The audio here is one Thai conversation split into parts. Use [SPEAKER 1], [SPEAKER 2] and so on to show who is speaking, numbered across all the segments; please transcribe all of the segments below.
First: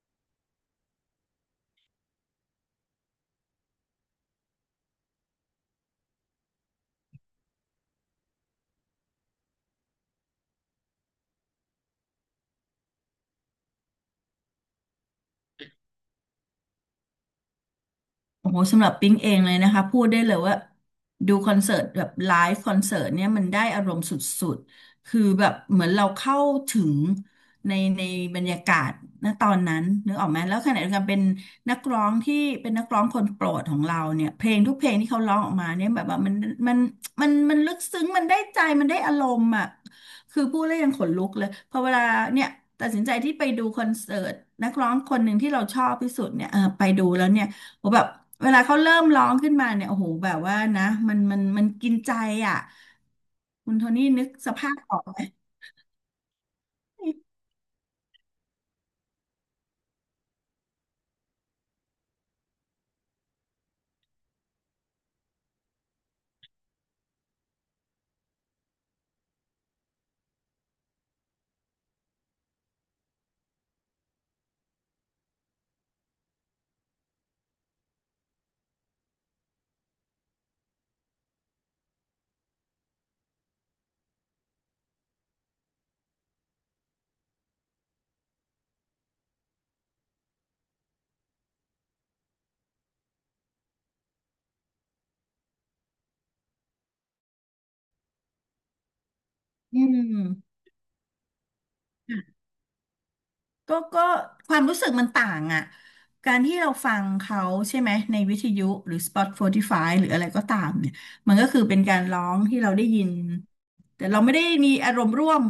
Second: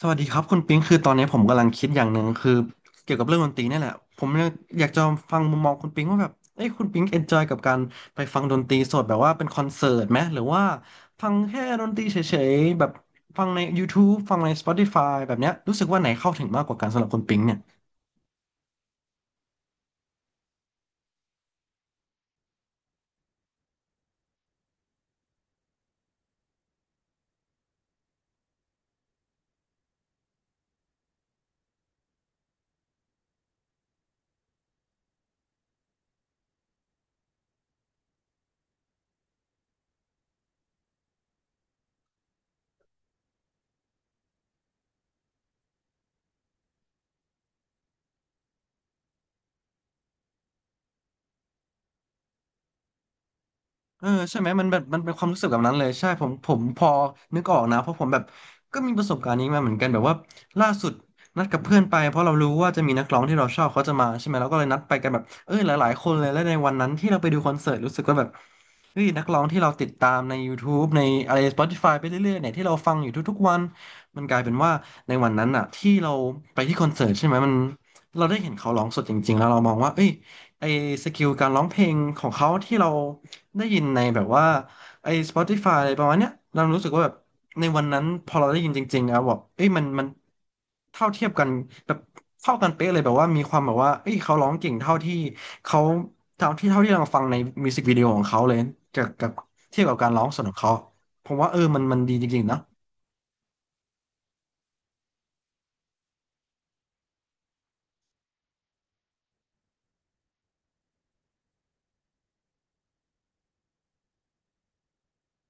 [SPEAKER 1] สวัสดีครับคุณปิงคือตอนนี้ผมกำลังคิดอย่างหนึ่งคือเกี่ยวกับเรื่องดนตรีนี่แหละผมอยากจะฟังมุมมองคุณปิงว่าแบบเอ้ยคุณปิงเอนจอยกับการไปฟังดนตรีสดแบบว่าเป็นคอนเสิร์ตไหมหรือว่าฟังแค่ดนตรีเฉยๆแบบฟังใน YouTube ฟังใน Spotify แบบเนี้ยรู้สึกว่าไหนเข้าถึงมากกว่ากันสำหรับคุณปิงเนี่ย
[SPEAKER 2] โอ้โหสำหรับปิ๊งเองเลยนะคะพูดได้เลยว่าดูคอนเสิร์ตแบบไลฟ์คอนเสิร์ตเนี่ยมันได้อารมณ์สุดๆคือแบบเหมือนเราเข้าถึงในบรรยากาศณตอนนั้นนึกออกไหมแล้วขณะเดียวกันเป็นนักร้องที่เป็นนักร้องคนโปรดของเราเนี่ยเพลงทุกเพลงที่เขาร้องออกมาเนี่ยแบบว่ามันมันลึกซึ้งมันได้ใจมันได้อารมณ์อ่ะคือพูดแล้วยังขนลุกเลยพอเวลาเนี่ยตัดสินใจที่ไปดูคอนเสิร์ตนักร้องคนหนึ่งที่เราชอบที่สุดเนี่ยเออไปดูแล้วเนี่ย โอ้แบบเวลาเขาเริ่มร้องขึ้นมาเนี่ยโอ้โหแบบว่านะมันกินใจอ่ะคุณโทนี่
[SPEAKER 1] เออ
[SPEAKER 2] นึก
[SPEAKER 1] ใช่ไหม
[SPEAKER 2] ส
[SPEAKER 1] มัน
[SPEAKER 2] ภา
[SPEAKER 1] แบ
[SPEAKER 2] พ
[SPEAKER 1] บ
[SPEAKER 2] อ
[SPEAKER 1] มั
[SPEAKER 2] อ
[SPEAKER 1] น
[SPEAKER 2] ก
[SPEAKER 1] เป็น
[SPEAKER 2] ไหม
[SPEAKER 1] ความรู้สึกแบบนั้นเลยใช่ผมพอนึกออกนะเพราะผมแบบก็มีประสบการณ์นี้มาเหมือนกันแบบว่าล่าสุดนัดกับเพื่อนไปเพราะเรารู้ว่าจะมีนักร้องที่เราชอบเขาจะมาใช่ไหมเราก็เลยนัดไปกันแบบเออหลายๆคนเลยและในวันนั้นที่เราไปดูคอนเสิร์ตรู้สึกว่าแบบเฮ้ยนักร้องที่เราติดตามในยูทูบในอะไร s p ติฟายไปเรื่อยๆเนี่ยที่เราฟังอยู่ทุกๆวันมันกลายเป็นว่าในวันนั้นอ่ะที่เราไปที่คอนเสิร์ตใช่ไหมมันเราได้เห็นเขาร้องสดจริงๆแล้วเรามองว่าเอ้ย ไอสกิลการร้องเพลงของเขาที่เราได้ยินในแบบว่าไอ Spotify อะไรประมาณเนี้ยเรารู้สึกว่าแบบในวันนั้นพอเราได้ยินจริงๆอะบอกเอ้ยมันมันเท่าเทียบกันแบบเท่ากันเป๊ะเลยแบบว่ามีความแบบว่าเอ้ยเขาร้องเก่งเท่าที่เขาเท่าที่เราฟังในมิวสิกวิดีโอของเขาเลยจากกับเที
[SPEAKER 2] อื
[SPEAKER 1] ยบกับการร้องสดขอ
[SPEAKER 2] ม
[SPEAKER 1] งเขาผมว่าเออมันมันดีจริงๆนะ
[SPEAKER 2] ก็ความรู้สึกมันต่างอ่ะการที่เราฟังเขาใช่ไหมในวิทยุหรือ Spotify หรืออะไรก็ตามเนี่ยมันก็คือเป็นการร้องที่เราได้ยินแต่เราไม่ได้มีอารมณ์ร่วม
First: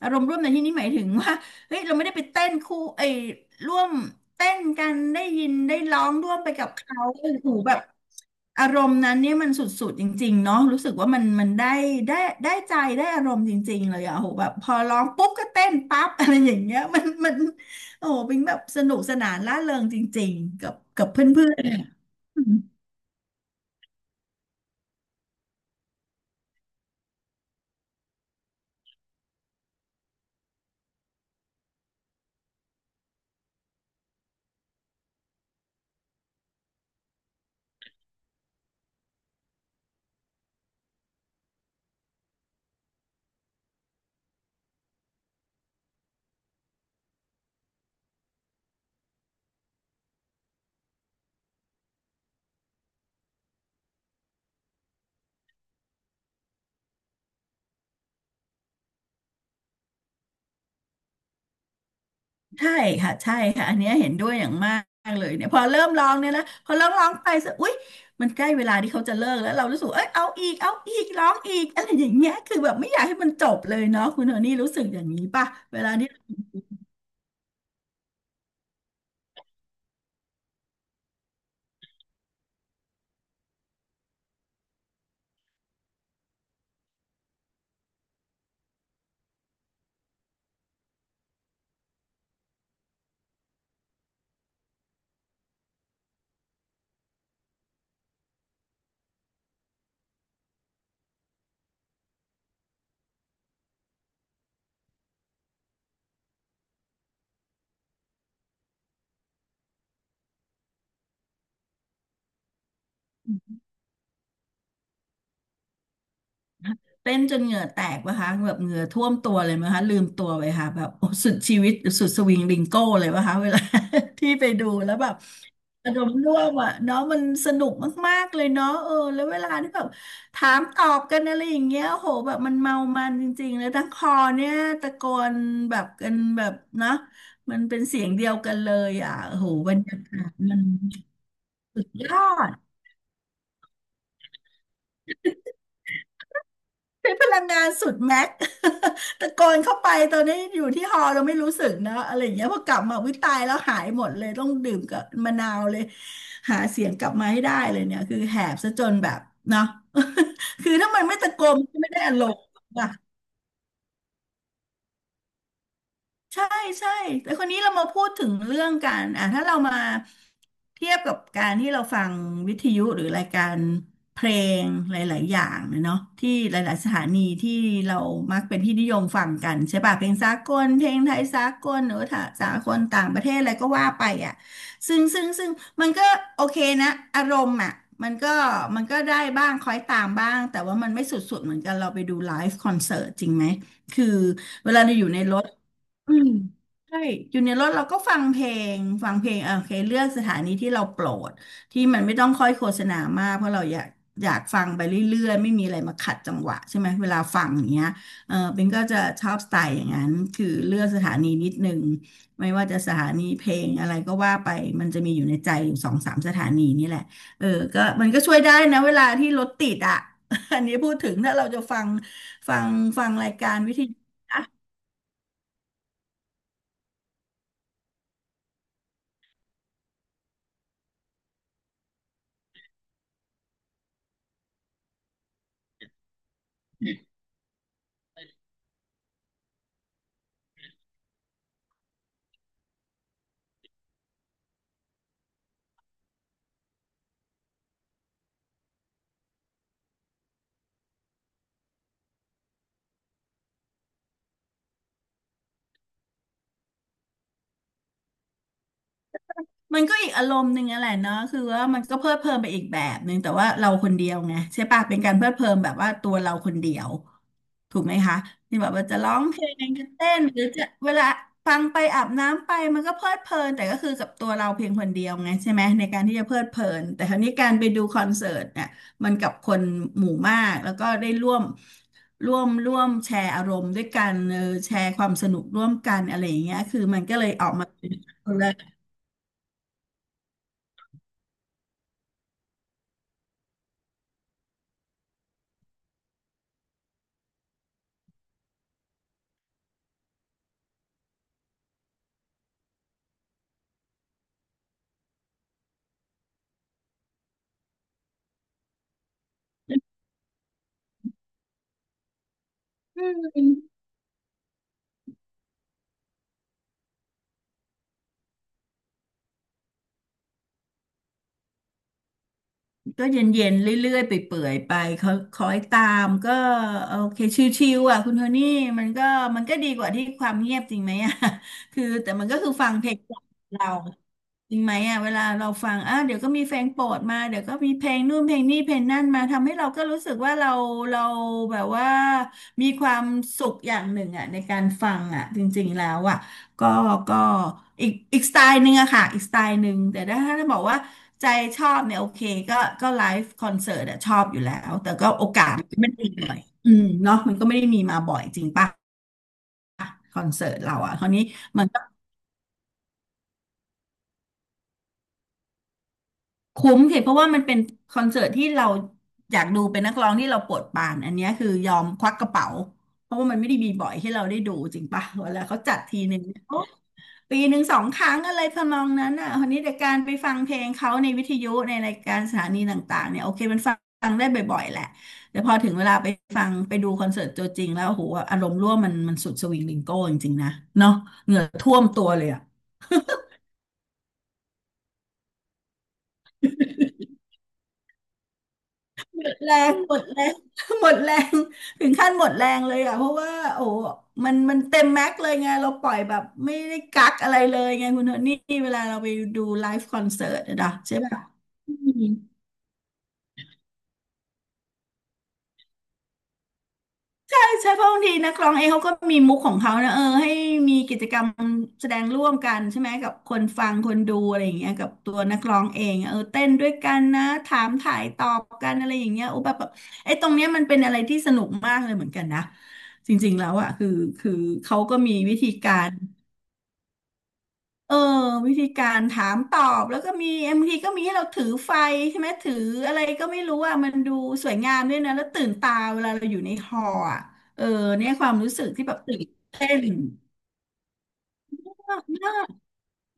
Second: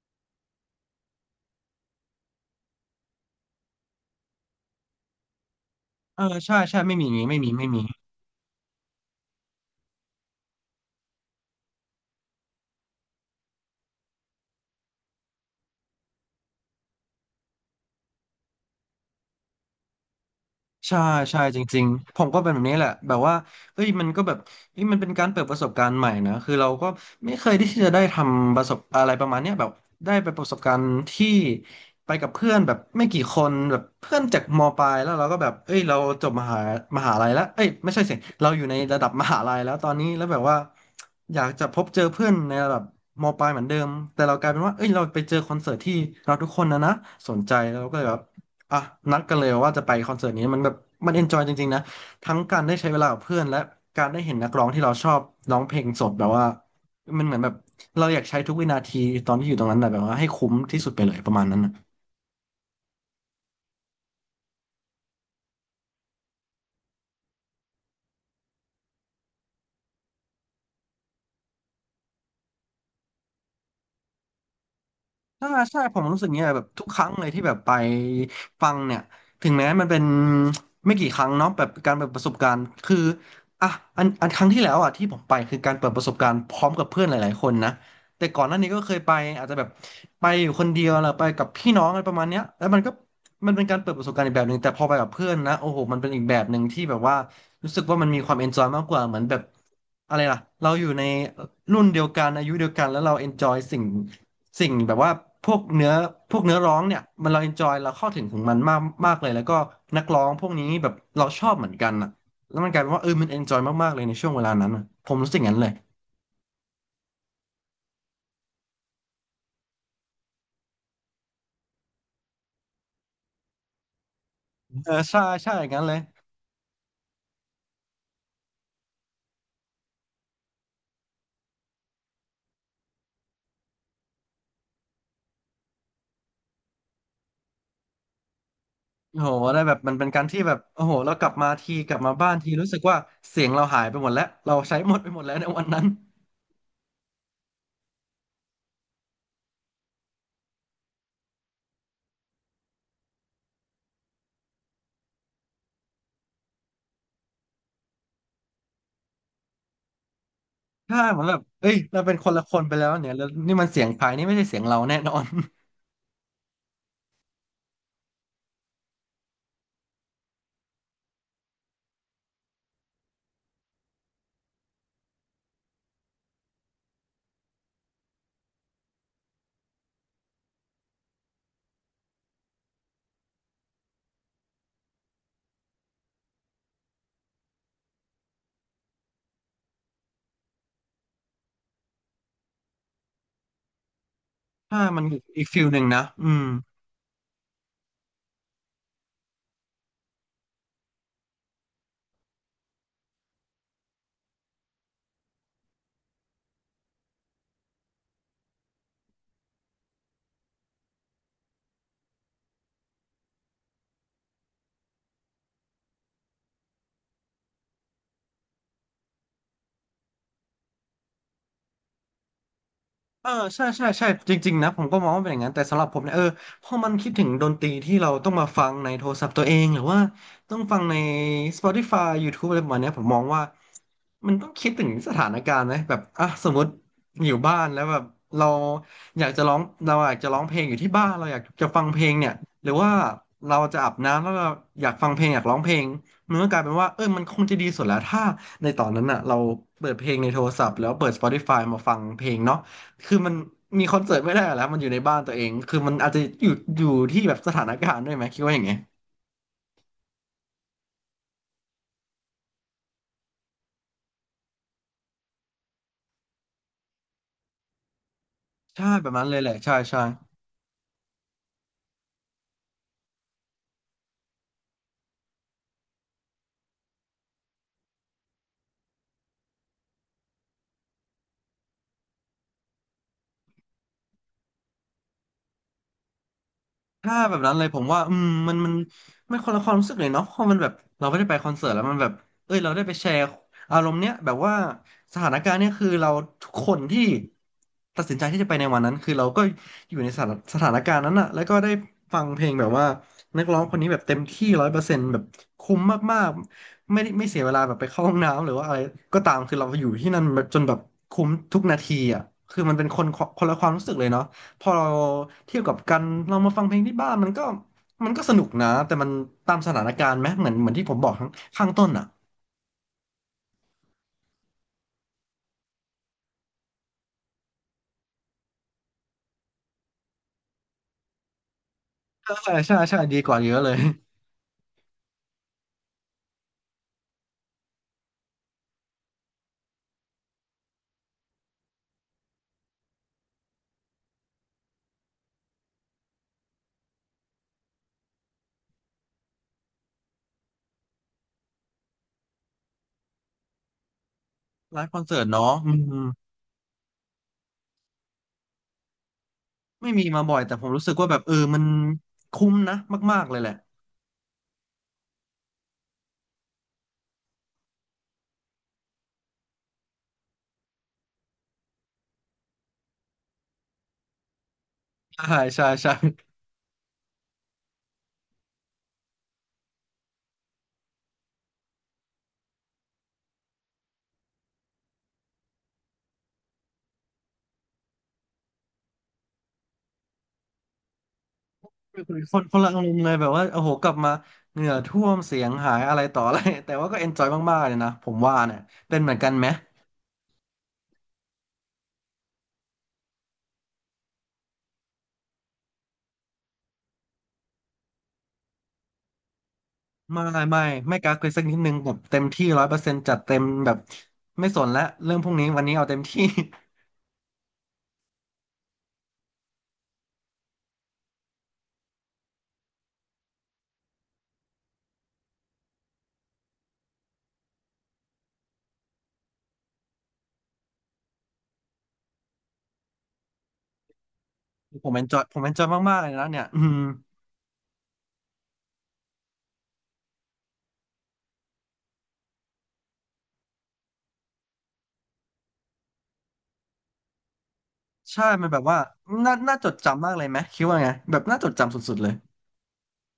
[SPEAKER 2] อารมณ์ร่วมในที่นี้หมายถึงว่าเฮ้ยเราไม่ได้ไปเต้นคู่ไอ้ยร่วมเต้นกันได้ยินได้ร้อง
[SPEAKER 1] เออ
[SPEAKER 2] ร่วมไป
[SPEAKER 1] ใช่
[SPEAKER 2] กับ
[SPEAKER 1] ใช่ไม่
[SPEAKER 2] เขา
[SPEAKER 1] มีอย่างงี้
[SPEAKER 2] โอ้
[SPEAKER 1] ไม่มี
[SPEAKER 2] โห
[SPEAKER 1] ไม่
[SPEAKER 2] แบบ
[SPEAKER 1] มี
[SPEAKER 2] อารมณ์นั้นเนี่ยมันสุดๆจริงๆเนาะรู้สึกว่ามันมันได้ได้ใจได้อารมณ์จริงๆเลยอะโหแบบพอร้องปุ๊บก็เต้นปั๊บอะไรอย่างเงี้ยมัน โอ้ปิงแบบสนุกสนานร่าเริงจริงๆกับ
[SPEAKER 1] ใช่
[SPEAKER 2] กับเพ
[SPEAKER 1] ใช่
[SPEAKER 2] ื่อ
[SPEAKER 1] จ
[SPEAKER 2] น
[SPEAKER 1] ริงๆผมก็เป็นแบบนี้
[SPEAKER 2] ๆ
[SPEAKER 1] แหละแบบว่าเอ้ยมันก็แบบเอ้ยมันเป็นการเปิดประสบการณ์ใหม่นะคือเราก็ไม่เคยที่จะได้ทำประสบอะไรประมาณเนี้ยแบบได้ไปประสบการณ์ที่ไปกับเพื่อนแบบไม่กี่คนแบบเพื่อนจากมปลายแล้วเราก็แบบเอ้ยเราจบมหาลัยแล้วเอ้ยไม่ใช่สิเราอยู่ในระดับมหาลัยแล้วตอนนี้แล้วแบบว่าอยากจะพบเจอเพื่อนในระดับมปลายเหมือนเดิมแต่เรากลายเป็นว่าเอ้ยเราไปเจอคอนเสิร์ตที่เราทุกคนนะสนใจแล้วเราก็เลยแบบ อ่ะนัดกันเลยว่าจะไปคอนเสิร์ตนี้มันแบบมันเอนจอยจริงๆนะทั้งการได้ใช้เวลากับเพื่อนและการได้เห็นนักร้องที่เราชอบร้องเพลงสดแบบว่ามันเหมือนแบบเราอยากใช้ทุกวินาทีตอนที่อยู่ตรงนั้นนะแบบว่าให้คุ้มที่สุดไปเลยประมาณนั้นนะ
[SPEAKER 2] ใช่ค่ะใช่ค่ะอันเนี้ยเห็นด้วยอย่างมากเลยเนี่ยพอเริ่มร้องเนี่ยนะพอเริ่มร้องไปสักอุ๊ยมันใกล้เวลาที่เขาจะเลิกแล้วเรารู้สึกเอ้ยเอาอีกเอาอีกร้องอีกอะไรอย่างเงี้ยคือแบบไม่อยากให้มันจบเลยเนาะคุณโทนี่รู้สึกอย่างนี้ป่ะ
[SPEAKER 1] ถ้า
[SPEAKER 2] เว
[SPEAKER 1] ใช่
[SPEAKER 2] ลา
[SPEAKER 1] ผม
[SPEAKER 2] ที่
[SPEAKER 1] รู้สึกเนี้ยแบบทุกครั้งเลยที่แบบไปฟังเนี่ยถึงแม้มันเป็น ไม่กี่ครั้งเนาะแบบการเปิดประสบการณ์คืออ่ะอันครั้งที่แล้วอ่ะที่ผมไปคือการเปิดประสบการณ์พร้อมกับเพื่อนหลายๆคนนะแต่ก่อนหน้านี้ก็เคยไปอาจจะแบบไปอยู่คนเดียวหรือไปกับพี่น้องอะไรประมาณเนี้ยแล้วมันก็มันเป็นการเปิดประสบการณ์อีกแบบหนึ่งแต่พอไปกับเพื่อนนะโอ้โหมันเป็นอีกแบบหนึ่งที่แบบว่า รู้สึกว่ามันมีความเอนจอยมากกว่าเหมือนแบบอะไรล่ะเราอยู่ในรุ่นเดียวกันอายุเดียวกันแล้วเราเอนจอยสิ่งแบบว่าพวกเนื้อพวกเนื้อร้องเนี่ยมันเราเอนจอยเราเข้าถึงมันมากมากเลยแล้วก็นักร้องพวกนี้แบบเราชอบเหมือนกันอ่ะแล้วมันกลายเป็นว่าเออมันเอนจอยมากๆเลยในช่วงเวลานั้นอะผมรู้สึกอย่างนั้นเลย
[SPEAKER 2] เต้นจนเหงื่อแตกปะคะแบบเหงื่อท่วมตัวเลยไหมคะลืมตัวไปค่ะแบบโอ้สุดชีวิตสุดสวิงลิงโก้เลยปะคะเวลา ที่ไปดู
[SPEAKER 1] เอ
[SPEAKER 2] แล้
[SPEAKER 1] อ
[SPEAKER 2] วแบบ
[SPEAKER 1] ใช่ใช่อย่างนั้น
[SPEAKER 2] อา
[SPEAKER 1] เลย
[SPEAKER 2] รมณ์ร่วมอ่ะเนาะมันสนุกมากๆเลยเนาะเออแล้วเวลาที่แบบถามตอบกันอะไรอย่างเงี้ยโหแบบมันเมามันจริงๆแล้วทั้งคอเนี่ยตะโกนแบบกันแบบเนาะมันเป็นเสียงเดียวกันเลยอ่ะ
[SPEAKER 1] โอ้โห
[SPEAKER 2] โห
[SPEAKER 1] ได้
[SPEAKER 2] บ
[SPEAKER 1] แบ
[SPEAKER 2] ร
[SPEAKER 1] บ
[SPEAKER 2] ร
[SPEAKER 1] มั
[SPEAKER 2] ยา
[SPEAKER 1] นเป็น
[SPEAKER 2] กา
[SPEAKER 1] การ
[SPEAKER 2] ศ
[SPEAKER 1] ที่แบ
[SPEAKER 2] มั
[SPEAKER 1] บ
[SPEAKER 2] น
[SPEAKER 1] โอ้โหเรากลับมาที
[SPEAKER 2] สุด
[SPEAKER 1] กลับ
[SPEAKER 2] ย
[SPEAKER 1] มา
[SPEAKER 2] อ
[SPEAKER 1] บ้านที
[SPEAKER 2] ด
[SPEAKER 1] รู้สึกว่าเสียงเราหายไปหมดแล้วเราใช้หมดไปหมดแล้วในวันนั้น
[SPEAKER 2] ใช้พลังงานสุดแม็ก ตะโกนเข้าไปตอนนี้อยู่ที่ฮอเราไม่รู้สึกนะอะไรอย่างเงี้ยพอกลับมาวิตายแล้วหายหมดเลยต้องดื่มกับมะนาวเลยหาเสียงกลับมาให้ได้เลยเนี่ยคือแหบซะจนแบบเนาะ คือถ้า
[SPEAKER 1] ใช่
[SPEAKER 2] มันไม่
[SPEAKER 1] เหมือน
[SPEAKER 2] ตะ
[SPEAKER 1] แบ
[SPEAKER 2] โก
[SPEAKER 1] บ
[SPEAKER 2] นมั
[SPEAKER 1] เอ้
[SPEAKER 2] น
[SPEAKER 1] ย
[SPEAKER 2] ก็ไม่
[SPEAKER 1] เรา
[SPEAKER 2] ได้
[SPEAKER 1] เป็
[SPEAKER 2] อา
[SPEAKER 1] น
[SPEAKER 2] ร
[SPEAKER 1] คน
[SPEAKER 2] ม
[SPEAKER 1] ละ
[SPEAKER 2] ณ์
[SPEAKER 1] คนไป แล้
[SPEAKER 2] อะ
[SPEAKER 1] วเนี่ย แล้วนี่มันเสียงภายนี่ไม่ใช่เสียงเราแน่นอน
[SPEAKER 2] ใช่ใช่แต่คนนี้เรามาพูดถึงเรื่องการอ่ะถ้าเรามาเทียบกับการที่เราฟังวิทยุหรือรายการเพลงหลายๆอย่างเนี่ยเนาะที่หลายๆสถานีที่เรามักเป็นที่นิยมฟังกันใช่ป่ะเพลงสากลเพลงไทยสากลหรือถ้าสากลต่างประเทศอะไรก็ว่าไปอ่ะซึ่งมันก็โอเคนะอารมณ์อ่ะมันก็มันก็ได้บ้างคล้อยตามบ้างแต่ว่ามันไม่สุดๆเหมือนกันเราไปดูไลฟ์คอนเสิร์ตจริงไหมคือ เวลา
[SPEAKER 1] ถ้า
[SPEAKER 2] เรา
[SPEAKER 1] มั
[SPEAKER 2] อ
[SPEAKER 1] น
[SPEAKER 2] ยู่ในร
[SPEAKER 1] อี
[SPEAKER 2] ถ
[SPEAKER 1] กฟิลหนึ่งนะ
[SPEAKER 2] อืมใช่อยู่ในรถเราก็ฟังเพลงเออโอเคเลือกสถานีที่เราโปรดที่มันไม่ต้องค่อยโฆษณามากเพราะเราอยากฟังไปเรื่อยๆไม่มีอะไรมาขัดจังหวะใช่ไหมเวลาฟังอย่างเงี้ยเออเป็นก็จะชอบสไตล์อย่างนั้นคือเลือกสถานีนิดนึงไม่ว่าจะสถานีเพลงอะไรก็ว่าไปมันจะมีอยู่ในใจอยู่สองสามสถานีนี่แหละเออก็มันก็ช่วยได้นะเวลาที่รถติดอ่ะ อันนี้พูดถึงถ้าเราจะฟังฟัง
[SPEAKER 1] เอ
[SPEAKER 2] รา
[SPEAKER 1] อ
[SPEAKER 2] ยการ
[SPEAKER 1] ใช่
[SPEAKER 2] วิท
[SPEAKER 1] ใช่
[SPEAKER 2] ยุ
[SPEAKER 1] ใช่จริงๆนะผมก็มองว่าเป็นอย่างนั้นแต่สำหรับผมเนี่ยพอมันคิดถึงดนตรีที่เราต้องมาฟังในโทรศัพท์ตัวเองหรือว่าต้องฟังใน Spotify YouTube อะไรประมาณเนี้ยผมมองว่ามันต้องคิดถึงสถานการณ์ไหมแบบอ่ะสมมติอยู่บ้านแล้วแบบเราอยากจะร้องเราอยากจะร้องเพลงอยู่ที่บ้านเราอยากจะฟังเพลงเนี่ยหรือว่าเราจะอาบน้ำแล้วเราอยากฟังเพลงอยากร้องเพลงมันก็กลายเป็นว่าเออมันคงจะดีสุดแล้วถ้าในตอนนั้นอ่ะเราเปิดเพลงในโทรศัพท์แล้วเปิด Spotify มาฟังเพลงเนาะ คือมันมีคอนเสิร์ตไม่ได้แล้วมันอยู่ในบ้านตัวเอง คือมันอาจจะอยู่อยู่ที่แบบสถานการณ์ด้วยไหมคิดว่าอย่างไง
[SPEAKER 2] มันก็อีกอารมณ์หนึ่งอะแหละเนาะคือว่ามันก็เพลิดเพลินไปอีกแบบหนึ่งแต่ว่าเราคนเดียวไงใช่ปะเป็นการเพลิดเพลินแบบว่าตัวเราคนเดียวถูกไหมคะนี่แบบ
[SPEAKER 1] ใช่
[SPEAKER 2] ว่าจะ
[SPEAKER 1] แบ
[SPEAKER 2] ร้
[SPEAKER 1] บ
[SPEAKER 2] อง
[SPEAKER 1] นั้นเล
[SPEAKER 2] เพ
[SPEAKER 1] ย
[SPEAKER 2] ล
[SPEAKER 1] แหละ
[SPEAKER 2] ง
[SPEAKER 1] ใช่
[SPEAKER 2] จะ
[SPEAKER 1] ใช่
[SPEAKER 2] เต้นหรือจะเวลาฟังไปอาบน้ำไปมันก็เพลิดเพลินแต่ก็คือกับตัวเราเพียงคนเดียวไงใช่ไหมในการที่จะเพลิดเพลินแต่คราวนี้การไปดูคอนเสิร์ตเนี่ยมันกับคนหมู่มากแล้วก็ได้ร่วมแชร์อารมณ์ด้วยกันเออแชร์ความสนุกร่วมกันอะไรอย่างเงี้ยคือมัน
[SPEAKER 1] ถ้า
[SPEAKER 2] ก็เลย
[SPEAKER 1] แบบ
[SPEAKER 2] ออ
[SPEAKER 1] นั้
[SPEAKER 2] ก
[SPEAKER 1] นเล
[SPEAKER 2] มา
[SPEAKER 1] ยผม
[SPEAKER 2] เป็น
[SPEAKER 1] ว่าอืมมันคนละความรู้สึกเลยเนาะเพราะมันแบบเราไม่ได้ไปคอนเสิร์ตแล้วมันแบบเอ้ยเราได้ไปแชร์อารมณ์เนี้ยแบบว่าสถานการณ์เนี้ยคือเราทุกคนที่ตัดสินใจที่จะไปในวันนั้นคือเราก็อยู่ในสถานการณ์นั้นอะแล้วก็ได้ฟังเพลงแบบว่านักร้องคนนี้แบบเต็มที่ร้อยเปอร์เซ็นต์แบบคุ้มมากๆไม่ได้ไม่เสียเวลาแบบไปเข้าห้องน้ำหรือว่าอะไรก็ตามคือเราอยู่ที่นั่นจนแบบคุ้มทุกนาทีอะคือมันเป็นคนคนละความรู้สึกเลยเนาะ พอเราเทียบกับกันเรามาฟังเพลงที่บ้านมันก็มันก็สนุกนะแต่มันตามสถานการณ์ไหมเหมือนที่ผมบอกข้างต้นอ่ะ
[SPEAKER 2] ก็เย็นๆเรื่อยๆไปเปื่อยๆไปเขาคอยตามก็โอเคชิวๆอ่ะคุณโทนี่มันก็มันก็ดีกว่าที่ความเงียบจริงไหม อ่ะ คือแต่มันก็คือ
[SPEAKER 1] ใช่
[SPEAKER 2] ฟัง
[SPEAKER 1] ใช่
[SPEAKER 2] เพล
[SPEAKER 1] ใช่
[SPEAKER 2] ง
[SPEAKER 1] ดีกว่าเยอะ
[SPEAKER 2] เรา
[SPEAKER 1] เลย
[SPEAKER 2] จริงไหมอ่ะเวลาเราฟังอ่ะเดี๋ยวก็มีเพลงโปรดมาเดี๋ยวก็มีเพลงนู่นเพลงนี่เพลงนั่นมาทำให้เราก็รู้สึกว่าเราแบบว่ามีความสุขอย่างหนึ่งอ่ะในการฟังอ่ะจริงๆแล้วอ่ะก็ก็อีกสไตล์หนึ่งอะค่ะอีกสไตล์หนึ่งแต่ถ้าบอกว่าใจชอบเนี่ยโอเคก็ก็ไลฟ์คอนเสิร์ตอะชอบอยู่แล้ว
[SPEAKER 1] ไล
[SPEAKER 2] แต่
[SPEAKER 1] ฟ์คอน
[SPEAKER 2] ก็
[SPEAKER 1] เสิ
[SPEAKER 2] โอ
[SPEAKER 1] ร์ต
[SPEAKER 2] กา
[SPEAKER 1] เนาะ
[SPEAKER 2] ส
[SPEAKER 1] อื
[SPEAKER 2] มันไม่ได้
[SPEAKER 1] ม
[SPEAKER 2] มีบ่อยอืมเนาะมันก็ไม่ได้มีมาบ่อยจริงป่ะ
[SPEAKER 1] ไม่มี
[SPEAKER 2] คอ
[SPEAKER 1] มา
[SPEAKER 2] น
[SPEAKER 1] บ่อย
[SPEAKER 2] เสิ
[SPEAKER 1] แต่
[SPEAKER 2] ร์ต
[SPEAKER 1] ผม
[SPEAKER 2] เรา
[SPEAKER 1] รู้สึ
[SPEAKER 2] อ่ะ
[SPEAKER 1] ก
[SPEAKER 2] ค
[SPEAKER 1] ว่า
[SPEAKER 2] ราว
[SPEAKER 1] แบบ
[SPEAKER 2] นี้
[SPEAKER 1] เออมัน
[SPEAKER 2] มันก็
[SPEAKER 1] คุ้มนะมากๆเลยแหละ
[SPEAKER 2] คุ้มสิเพราะว่ามันเป็นคอนเสิร์ตที่เราอยากดูเป็นนักร้องที่เราโปรดปรานอันเนี้ยคือยอมควักกระเป๋าเพราะว่ามันไม่ได้มีบ่อยให้เราได้ดูจริงปะเว
[SPEAKER 1] ใช่
[SPEAKER 2] ลาเขา
[SPEAKER 1] ใช่
[SPEAKER 2] จัด
[SPEAKER 1] ใช่
[SPEAKER 2] ทีหนึ่งเนี่ยโอ๊ะปีหนึ่งสองครั้งอะไรทำนองนั้นอ่ะคนนี้แต่การไปฟังเพลงเขาในวิทยุในรายการสถานีต่างๆเนี่ยโอเคมันฟังได้บ่อยๆแหละแต่พอถึงเวลาไปฟังไปดูคอนเสิร์ตตัวจริงแล้วโอ้โหอารมณ์ร่วมมันสุดสวิงลิงโก้จริงๆนะเนาะเหงื่อท่วมตัวเลย
[SPEAKER 1] ค
[SPEAKER 2] อะ
[SPEAKER 1] นคนละอารมณ์เลยแบบว่าโอ้โหกลับมาเหงื่อท่วมเสียงหายอะไรต่ออะไรแต่ว่าก็เอนจอยมากๆเลยนะผมว่าเนี่ยเป็นเหมือนกันไหม
[SPEAKER 2] แรงหมดแรง หมดแรงถึงขั้นหมดแรงเลยอ่ะเพราะว่าโอ้มันเต็มแม็กซ์เลยไงเราปล่อยแบบไม่ได้กักอะไรเลยไงคุณโทนี่เวลาเราไปดูไลฟ์คอน
[SPEAKER 1] ไม่
[SPEAKER 2] เสิร์
[SPEAKER 1] ไม
[SPEAKER 2] ตอะ
[SPEAKER 1] ่
[SPEAKER 2] นะใช่
[SPEAKER 1] ไม่กัก
[SPEAKER 2] ป่ะ
[SPEAKER 1] เลยสักนิดนึ
[SPEAKER 2] อื
[SPEAKER 1] งแบบ
[SPEAKER 2] ม
[SPEAKER 1] เต็มที่ร้อยเปอร์เซ็นต์จัดเต็มแบบไม่สนละเรื่องพวกนี้วันนี้เอาเต็มที่
[SPEAKER 2] ใช่เพราะบางทีนักร้องเองเขาก็มีมุกของเขานะเออให้มีกิจกรรมแสดงร่วมกันใช่ไหมกับคนฟังคนดูอะไรอย่างเงี้ยกับตัวนักร้องเองเออเต้นด้วยกันนะถามถ่ายตอบกันอะไรอย่างเงี้ยโอ้แบบไอ้ตรงเนี้ยมันเป็นอะไรที่สนุกมากเลยเหมือนกันนะจริงๆแล้วอะคือเขา
[SPEAKER 1] ผม
[SPEAKER 2] ก็
[SPEAKER 1] เอน
[SPEAKER 2] มี
[SPEAKER 1] จอยผ
[SPEAKER 2] วิ
[SPEAKER 1] มเอ
[SPEAKER 2] ธี
[SPEAKER 1] นจอย
[SPEAKER 2] การ
[SPEAKER 1] มากๆเลยนะเนี่ยอืม
[SPEAKER 2] เออวิธีการถามตอบแล้วก็มีบางทีก็มีให้เราถือไฟใช่ไหมถืออะไรก็ไม่รู้อ่ะมันดูสวยงามด้วยนะแล้วตื่นตาเวลาเราอยู่ในฮอลล์อ่ะเออเนี่ย
[SPEAKER 1] ใช่
[SPEAKER 2] ความ
[SPEAKER 1] มัน
[SPEAKER 2] รู้
[SPEAKER 1] แบ
[SPEAKER 2] สึ
[SPEAKER 1] บ
[SPEAKER 2] ก
[SPEAKER 1] ว่า
[SPEAKER 2] ที่แบบตื่น
[SPEAKER 1] น่าจ
[SPEAKER 2] เต้
[SPEAKER 1] ด
[SPEAKER 2] น
[SPEAKER 1] จำมากเลยไหมคิดว่าไงแบบน่าจดจำสุด
[SPEAKER 2] มา
[SPEAKER 1] ๆ
[SPEAKER 2] ก
[SPEAKER 1] เลย
[SPEAKER 2] มาก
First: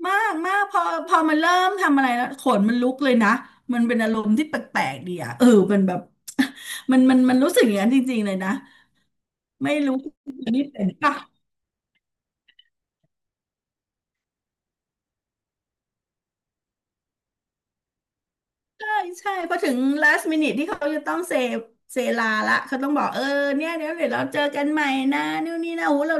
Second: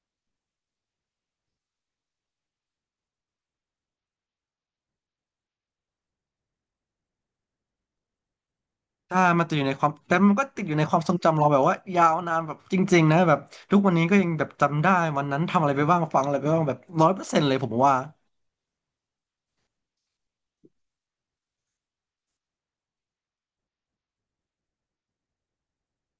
[SPEAKER 2] มากมากพอมันเริ่มทำอะไรแล้วขนมันลุกเลยนะมันเป็นอารมณ์ที่แปลกๆดีอ่ะเออมันแบบ มันรู้สึกอย่างนั้นจริงๆเลยนะ
[SPEAKER 1] ถ้ามันติดอยู่
[SPEAKER 2] ไม่
[SPEAKER 1] ในความ
[SPEAKER 2] รู้
[SPEAKER 1] แต่มั
[SPEAKER 2] คุ
[SPEAKER 1] นก็
[SPEAKER 2] ณ
[SPEAKER 1] ติ
[SPEAKER 2] นี่
[SPEAKER 1] ดอยู่ใน
[SPEAKER 2] เป็น
[SPEAKER 1] ความทร
[SPEAKER 2] ปะ
[SPEAKER 1] งจำเราแบบว่ายาวนานแบบจริงๆนะแบบทุกวันนี้ก็ยังแบบจำได้วันนั้นทำอะไรไปบ้างฟังอะไรไปบ้างแบบร้อยเปอร์เซ็นต์เลยผมว่า
[SPEAKER 2] ใช่ใช่พอถึง last minute ที่เขาจะต้องเซลาละเขาต้องบอกเออเนี่ยเดี๋ยวเราเจอกันใหม่นะนู่นนี่นะโอ้โหเรา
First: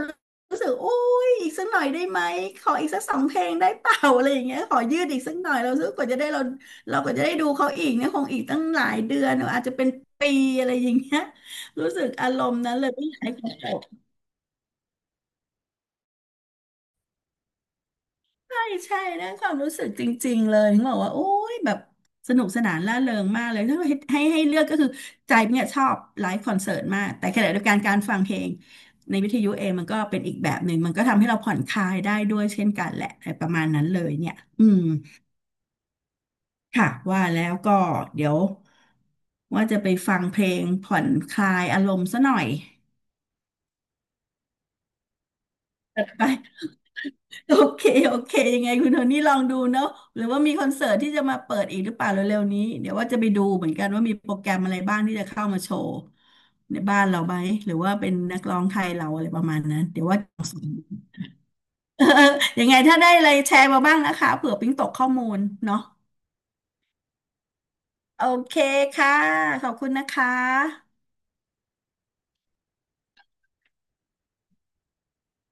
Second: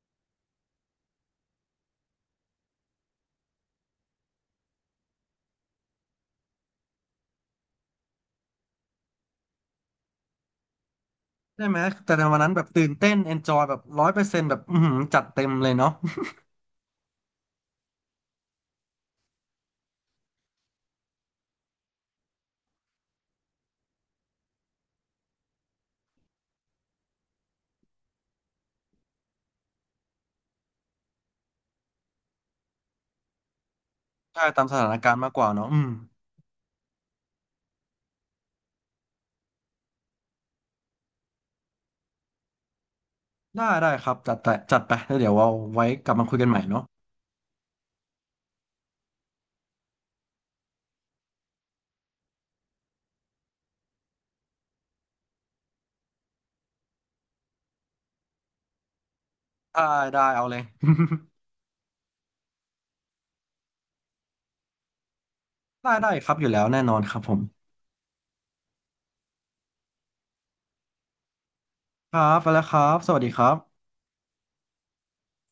[SPEAKER 2] รู้สึกโอ้ยอีกสักหน่อยได้ไหมขออีกสักสองเพลงได้เปล่าอะไรอย่างเงี้ยขอยืดอีกสักหน่อยเราซื้อกว่าจะได้เราก็จะได้ดูเขาอีกเนี่ยคงอีกตั้งหลายเดือนอาจจะเป็นปีอะไรอย่างเงี้ย
[SPEAKER 1] ใช่ไหม
[SPEAKER 2] รู้สึก
[SPEAKER 1] แต่ใน
[SPEAKER 2] อา
[SPEAKER 1] วั
[SPEAKER 2] ร
[SPEAKER 1] นนั้น
[SPEAKER 2] ม
[SPEAKER 1] แบ
[SPEAKER 2] ณ์
[SPEAKER 1] บ
[SPEAKER 2] นั้น
[SPEAKER 1] ตื่
[SPEAKER 2] เลย
[SPEAKER 1] น
[SPEAKER 2] ไม่
[SPEAKER 1] เต้
[SPEAKER 2] อ
[SPEAKER 1] น
[SPEAKER 2] ยากให้
[SPEAKER 1] เอนจ
[SPEAKER 2] เขา
[SPEAKER 1] อย
[SPEAKER 2] จ
[SPEAKER 1] แบบ
[SPEAKER 2] บ
[SPEAKER 1] ร้อยเปอร์เซ็นต์แบบอือหือจัดเต็มเลยเนาะ
[SPEAKER 2] ใช่ใช่เรื่องความรู้สึกจริงๆเลยถึงบอกว่าโอ้ยแบบสนุกสนานร่าเริงมากเลยถ้าให้เลือกก็คือใจเนี่ยชอบไลฟ์คอนเสิร์ตมากแต่ขณะเดียวกันการฟังเพลงในวิทยุเองมันก็เป็นอีกแบบหนึ่งมันก็ทำให้เราผ่อนคลายได้ด้วยเช่นกันแหละอะไรประมาณนั้นเลยเนี่ ย
[SPEAKER 1] ใช่ตา
[SPEAKER 2] อื
[SPEAKER 1] มส
[SPEAKER 2] ม
[SPEAKER 1] ถานการณ์มากกว่าเนาะอืม
[SPEAKER 2] ค่ะว่าแล้วก็เดี๋ยวว่าจะไปฟังเพลงผ่อนคลายอารมณ์ซะหน่อย
[SPEAKER 1] ได้ได้ครับจัดไปจัดไปแล้วเดี๋ยวเอาไว้กลับ
[SPEAKER 2] ไป
[SPEAKER 1] มาคุยกันใหม่เนาะ
[SPEAKER 2] โอเคโอเค ยังไงคุณโทนี่ลองดูเนาะ หรือว่ามีคอนเสิร์ตที่จะมาเปิดอีกหรือเปล่าเร็วๆนี้เดี๋ยวว่าจะไปดูเหมือนกันว่ามีโปรแกรมอะไรบ้างที่จะเข้ามาโชว์ในบ้านเราไหมหรือว่าเป็นนักร้องไทยเราอะไรประมาณนั้
[SPEAKER 1] ได้
[SPEAKER 2] นเดี๋ยวว่า
[SPEAKER 1] ได้เอาเลย
[SPEAKER 2] เออยังไงถ้าได้อะไรแชร์มาบ้างนะคะเผื่อปิ๊งตกข้อมูลเนาะ
[SPEAKER 1] ได้ได้ครับอยู่แล้วแน่นอนครับผม
[SPEAKER 2] โอเคค่ะขอบคุณนะคะ
[SPEAKER 1] ครับไปแล้วครับสวัสดีครับ